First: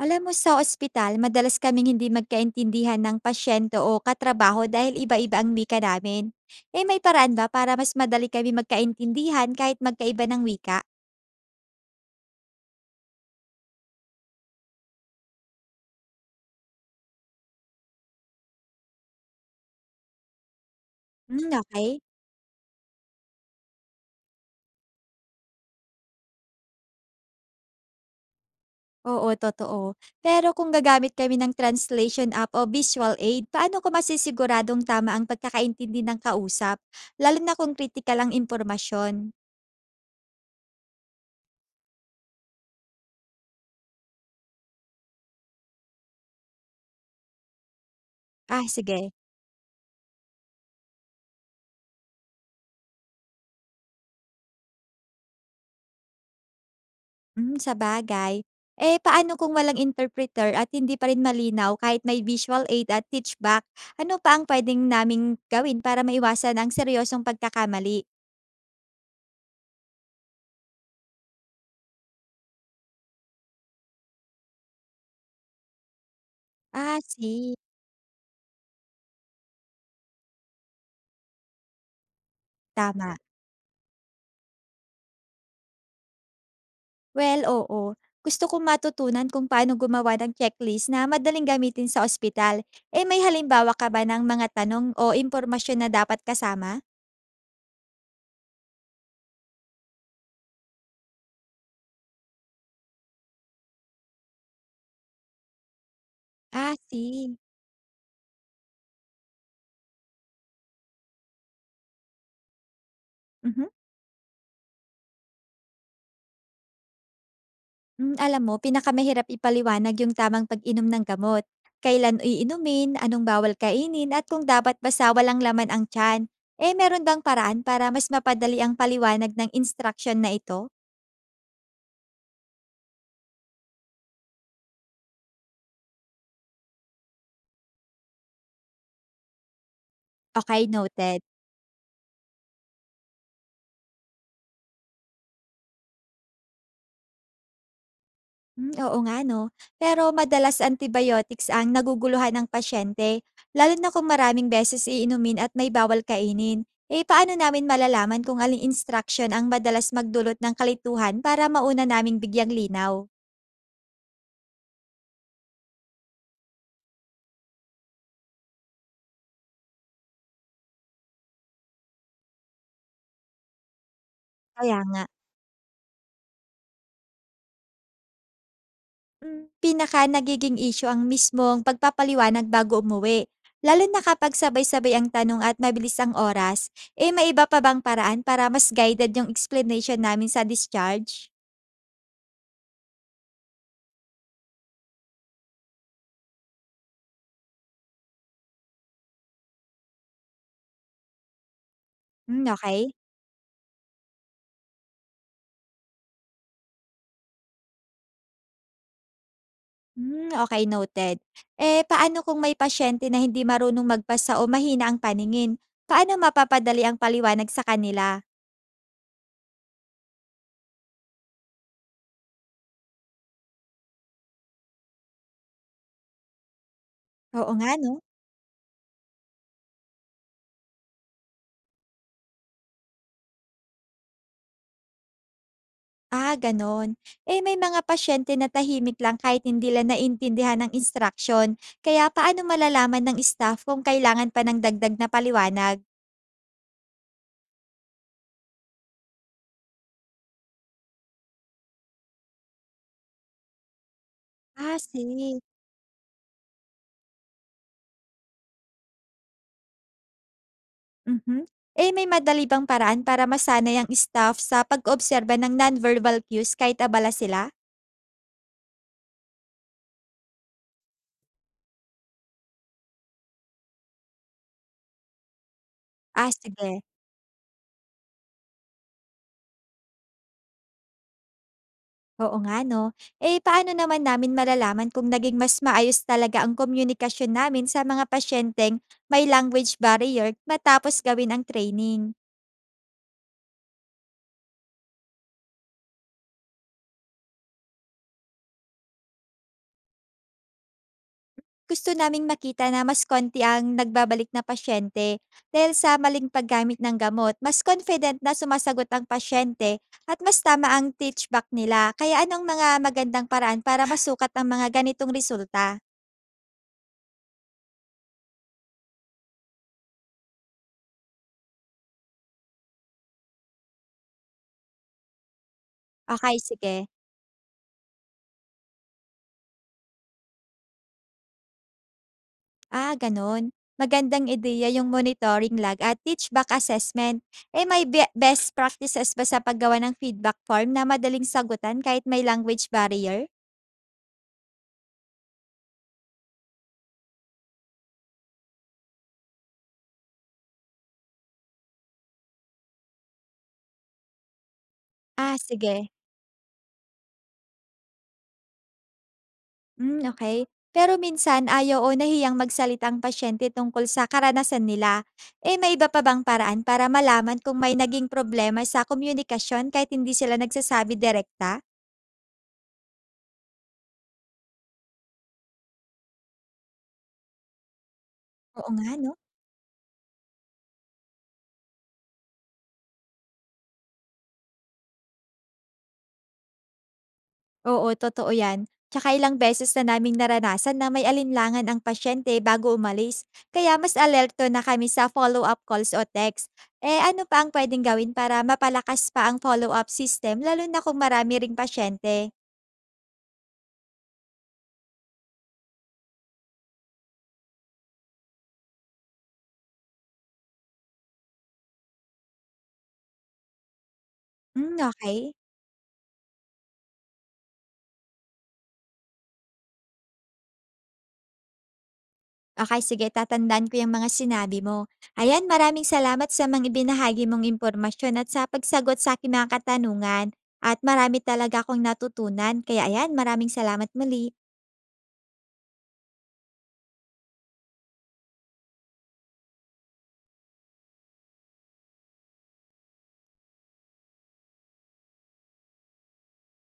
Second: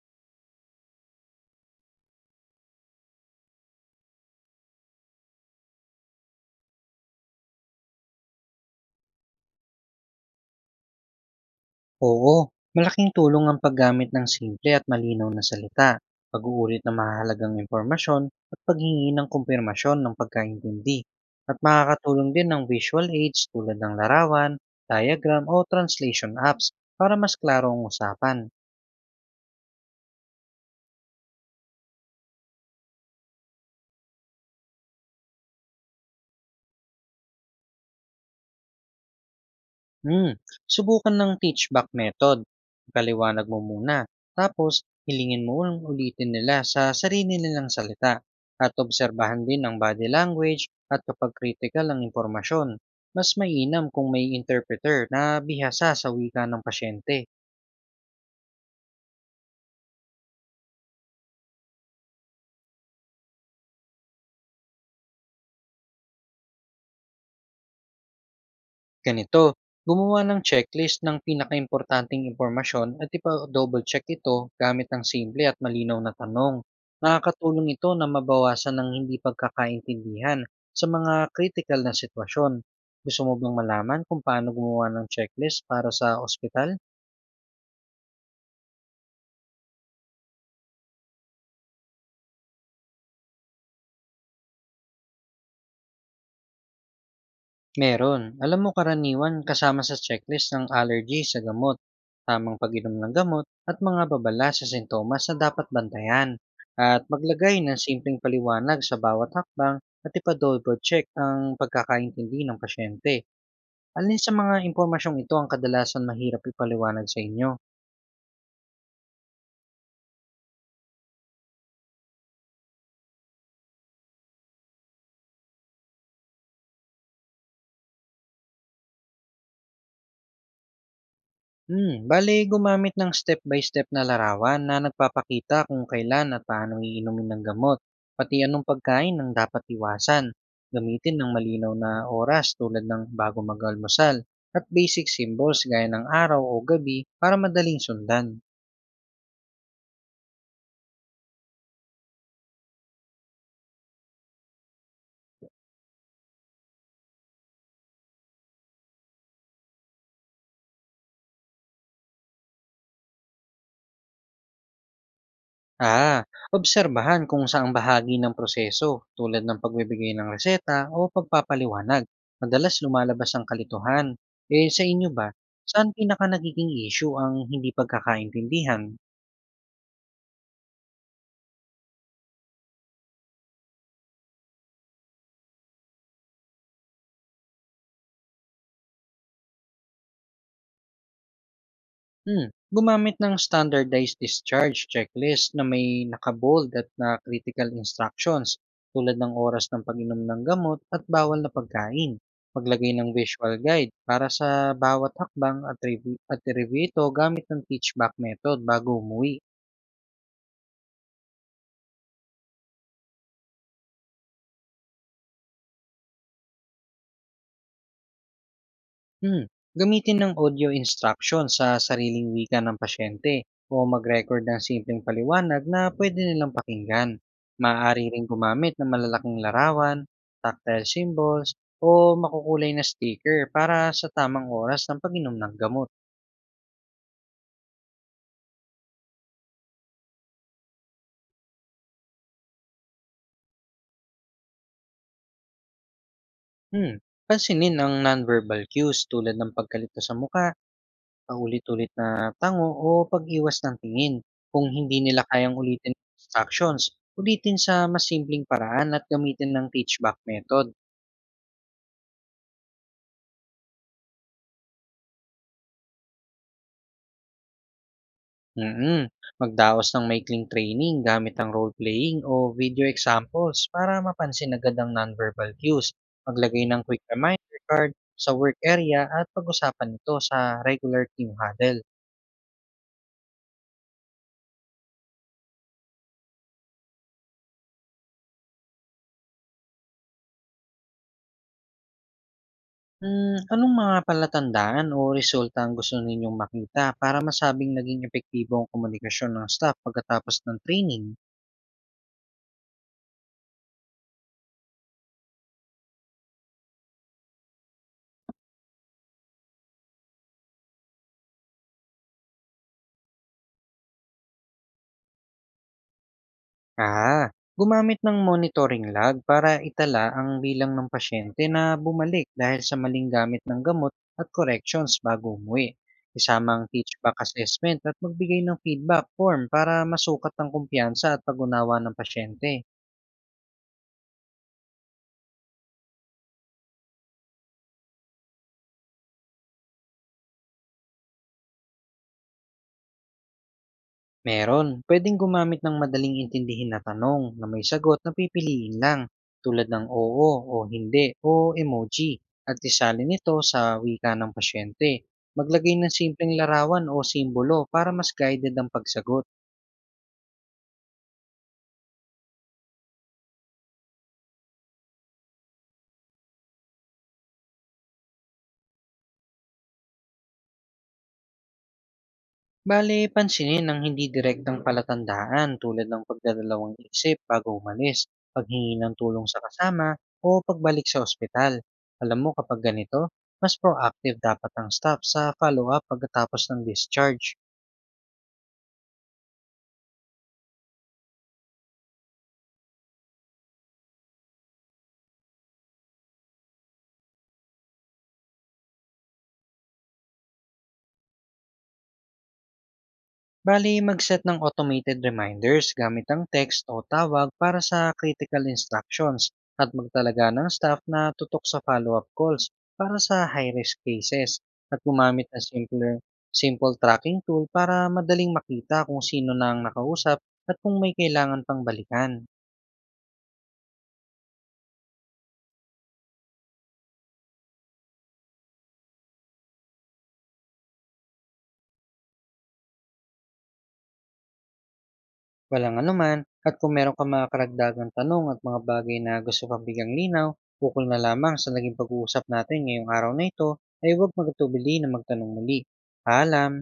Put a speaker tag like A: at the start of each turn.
A: Alam mo sa ospital, madalas kaming hindi magkaintindihan ng pasyente o katrabaho dahil iba-iba ang wika namin. Eh may paraan ba para mas madali kami magkaintindihan kahit magkaiba ng wika?
B: Oo, malaking tulong ang paggamit ng simple at malinaw na salita, pag-uulit ng mahalagang impormasyon at paghingi ng kumpirmasyon ng pagkaintindi.
A: Hmm,
B: At
A: okay.
B: makakatulong din ng visual aids tulad ng larawan, diagram o translation apps para mas klaro ang usapan.
A: Oo, totoo. Pero kung gagamit kami ng translation app o visual aid, paano ko masisiguradong tama ang pagkakaintindi ng kausap? Lalo na kung critical ang impormasyon.
B: Hmm, Subukan ng teach-back method. Paliwanag mo muna, tapos hilingin mo ulang ulitin nila sa sarili nilang salita
A: Ah,
B: at
A: sige.
B: obserbahan din ang body language at kapag critical ang impormasyon. Mas mainam kung may interpreter na bihasa sa wika ng pasyente.
A: Hmm, sabagay. Eh, paano kung walang interpreter at hindi pa rin malinaw kahit may visual aid at teach back. Ano pa ang pwedeng naming gawin para maiwasan ang seryosong pagkakamali?
B: Ganito, gumawa ng checklist ng pinakaimportanteng impormasyon at ipa-double check ito gamit ng simple at malinaw na tanong.
A: Ah, see.
B: Nakakatulong ito na mabawasan ng hindi pagkakaintindihan sa mga critical na sitwasyon.
A: Tama.
B: Gusto mo bang malaman kung paano gumawa ng checklist para sa ospital?
A: Well, oo. Gusto kong matutunan kung paano gumawa ng checklist na madaling gamitin sa ospital. Eh, may halimbawa ka ba ng mga tanong o impormasyon na dapat kasama?
B: Meron. Alam mo karaniwan kasama sa checklist ng allergy sa gamot, tamang pag-inom ng gamot, at mga babala sa sintomas na dapat bantayan.
A: Ah,
B: At
A: see.
B: maglagay ng simpleng paliwanag sa bawat hakbang at ipa-double check ang pagkakaintindi ng pasyente.
A: Mhm.
B: Alin sa mga impormasyong ito ang kadalasan mahirap ipaliwanag sa inyo?
A: Alam mo pinakamahirap ipaliwanag yung tamang pag-inom ng gamot. Kailan iinumin, anong bawal kainin at kung dapat basta walang laman ang tiyan. Eh meron bang paraan para mas mapadali ang paliwanag ng instruction na ito?
B: Bale gumamit ng step by step na larawan na nagpapakita kung kailan at paano iinumin ng gamot, pati anong pagkain ang dapat iwasan.
A: Okay,
B: Gamitin
A: noted.
B: ng malinaw na oras tulad ng bago mag-almusal at basic symbols gaya ng araw o gabi para madaling sundan.
A: Hmm, oo nga no. Pero madalas antibiotics ang naguguluhan ng pasyente, lalo na kung maraming beses iinumin at may bawal kainin. Eh paano namin malalaman kung aling instruction ang madalas magdulot ng kalituhan para mauna naming bigyang linaw?
B: Ah, obserbahan kung saang bahagi ng proseso tulad ng pagbibigay ng reseta o pagpapaliwanag. Madalas lumalabas ang kalituhan. Eh
A: Kaya
B: sa
A: nga.
B: inyo ba, saan pinaka nagiging issue ang hindi pagkakaintindihan?
A: Pinaka nagiging issue ang mismong pagpapaliwanag bago umuwi. Lalo na kapag sabay-sabay ang tanong at mabilis ang oras, eh may iba pa bang paraan para mas guided yung explanation namin sa discharge?
B: Gumamit ng standardized discharge checklist na may naka at na critical instructions tulad ng oras ng pag-inom ng gamot at bawal na pagkain.
A: Hmm, okay.
B: Maglagay ng visual guide para sa bawat hakbang at, at review ito gamit ng teach back method bago umuwi.
A: Hmm, okey noted. Eh, paano kung may pasyente na hindi marunong magbasa o mahina ang paningin? Paano mapapadali ang paliwanag sa kanila?
B: Hmm, Gamitin ng audio instruction sa sariling wika ng pasyente o mag-record ng simpleng paliwanag na pwede nilang pakinggan.
A: Oo nga 'no?
B: Maaari ring gumamit ng malalaking larawan, tactile symbols, o makukulay na sticker para sa tamang oras ng pag-inom ng gamot.
A: Ah, gano'n. Eh, may mga pasyente na tahimik lang kahit hindi nila naintindihan ng instruction. Kaya paano malalaman ng staff kung kailangan pa ng dagdag na paliwanag?
B: Hmm, Pansinin ang nonverbal cues tulad ng pagkalito sa mukha, paulit-ulit na tango o pag-iwas ng tingin. Kung
A: Ah,
B: hindi nila
A: see.
B: kayang ulitin ang instructions, ulitin sa mas simpleng paraan at gamitin ng teach back method.
A: Mhm. Eh, may madali bang paraan para masanay ang staff sa pag-obserba ng nonverbal cues kahit abala sila?
B: mm Magdaos ng maikling training gamit ang role-playing o video examples para mapansin agad ang nonverbal cues.
A: Ah,
B: Maglagay
A: sige.
B: ng quick reminder card sa work area at pag-usapan ito sa regular team huddle.
A: Oo nga, no? Eh, paano naman namin malalaman kung naging mas maayos talaga ang komunikasyon namin sa mga pasyenteng may language barrier matapos gawin ang training?
B: Anong mga palatandaan o resulta ang gusto ninyong makita para masabing naging epektibo ang komunikasyon ng staff pagkatapos ng training?
A: Gusto naming makita na mas konti ang nagbabalik na pasyente dahil sa maling paggamit ng gamot. Mas confident na sumasagot ang pasyente at mas tama ang teach back nila. Kaya anong mga magandang paraan para masukat ang mga ganitong resulta?
B: Ah, gumamit ng monitoring log para itala ang bilang ng pasyente na bumalik dahil sa maling gamit ng gamot at corrections bago umuwi.
A: Okay,
B: Isama ang
A: sige.
B: teach-back assessment at magbigay ng feedback form para masukat ang kumpiyansa at pag-unawa ng pasyente.
A: Ah, ganun. Magandang ideya yung monitoring log at teach back assessment. Eh may best practices ba sa paggawa ng feedback form na madaling sagutan kahit may language barrier?
B: Meron, pwedeng gumamit ng madaling intindihin na tanong na may sagot na pipiliin lang tulad ng oo o hindi o emoji at isali nito sa wika ng pasyente.
A: Ah,
B: Maglagay ng
A: sige.
B: simpleng larawan o simbolo para mas guided ang pagsagot.
A: Hmm, okay. Pero minsan ayaw o nahiyang magsalita ang pasyente tungkol sa karanasan nila. Eh, may iba pa bang paraan para malaman kung may naging problema sa komunikasyon kahit hindi sila nagsasabi direkta?
B: Bale, pansinin ang hindi direktang palatandaan tulad ng pagdadalawang isip bago umalis,
A: Oo
B: paghingi
A: nga
B: ng
A: 'no?
B: tulong sa kasama, o pagbalik sa ospital. Alam mo kapag ganito, mas proactive dapat ang staff sa follow-up pagkatapos ng discharge.
A: Oo, totoo 'yan. Tsaka ilang beses na naming naranasan na may alinlangan ang pasyente bago umalis, kaya mas alerto na kami sa follow-up calls o text. Eh, ano pa ang puwedeng gawin para mapalakas pa ang follow-up system lalo na kung marami ring pasyente?
B: Bali, mag-set ng automated reminders gamit ang text o tawag para sa critical instructions at magtalaga ng staff na tutok sa follow-up calls para sa high-risk cases
A: Hmm,
B: at gumamit
A: okay.
B: ng simple tracking tool para madaling makita kung sino na ang nakausap at kung may kailangan pang balikan.
A: Okey sige, tatandaan ko yung mga sinabi mo. Ayan, maraming salamat sa mga ibinahagi mong impormasyon at sa pagsagot sa'king mga katanungan at marami talaga akong natutunan. Kaya ayan, maraming salamat muli.
B: Walang anuman, at kung meron kang mga karagdagang tanong at mga bagay na gusto pang bigyang linaw, ukol na lamang sa naging pag-uusap natin ngayong araw na ito, ay huwag magtubili na magtanong muli. Paalam!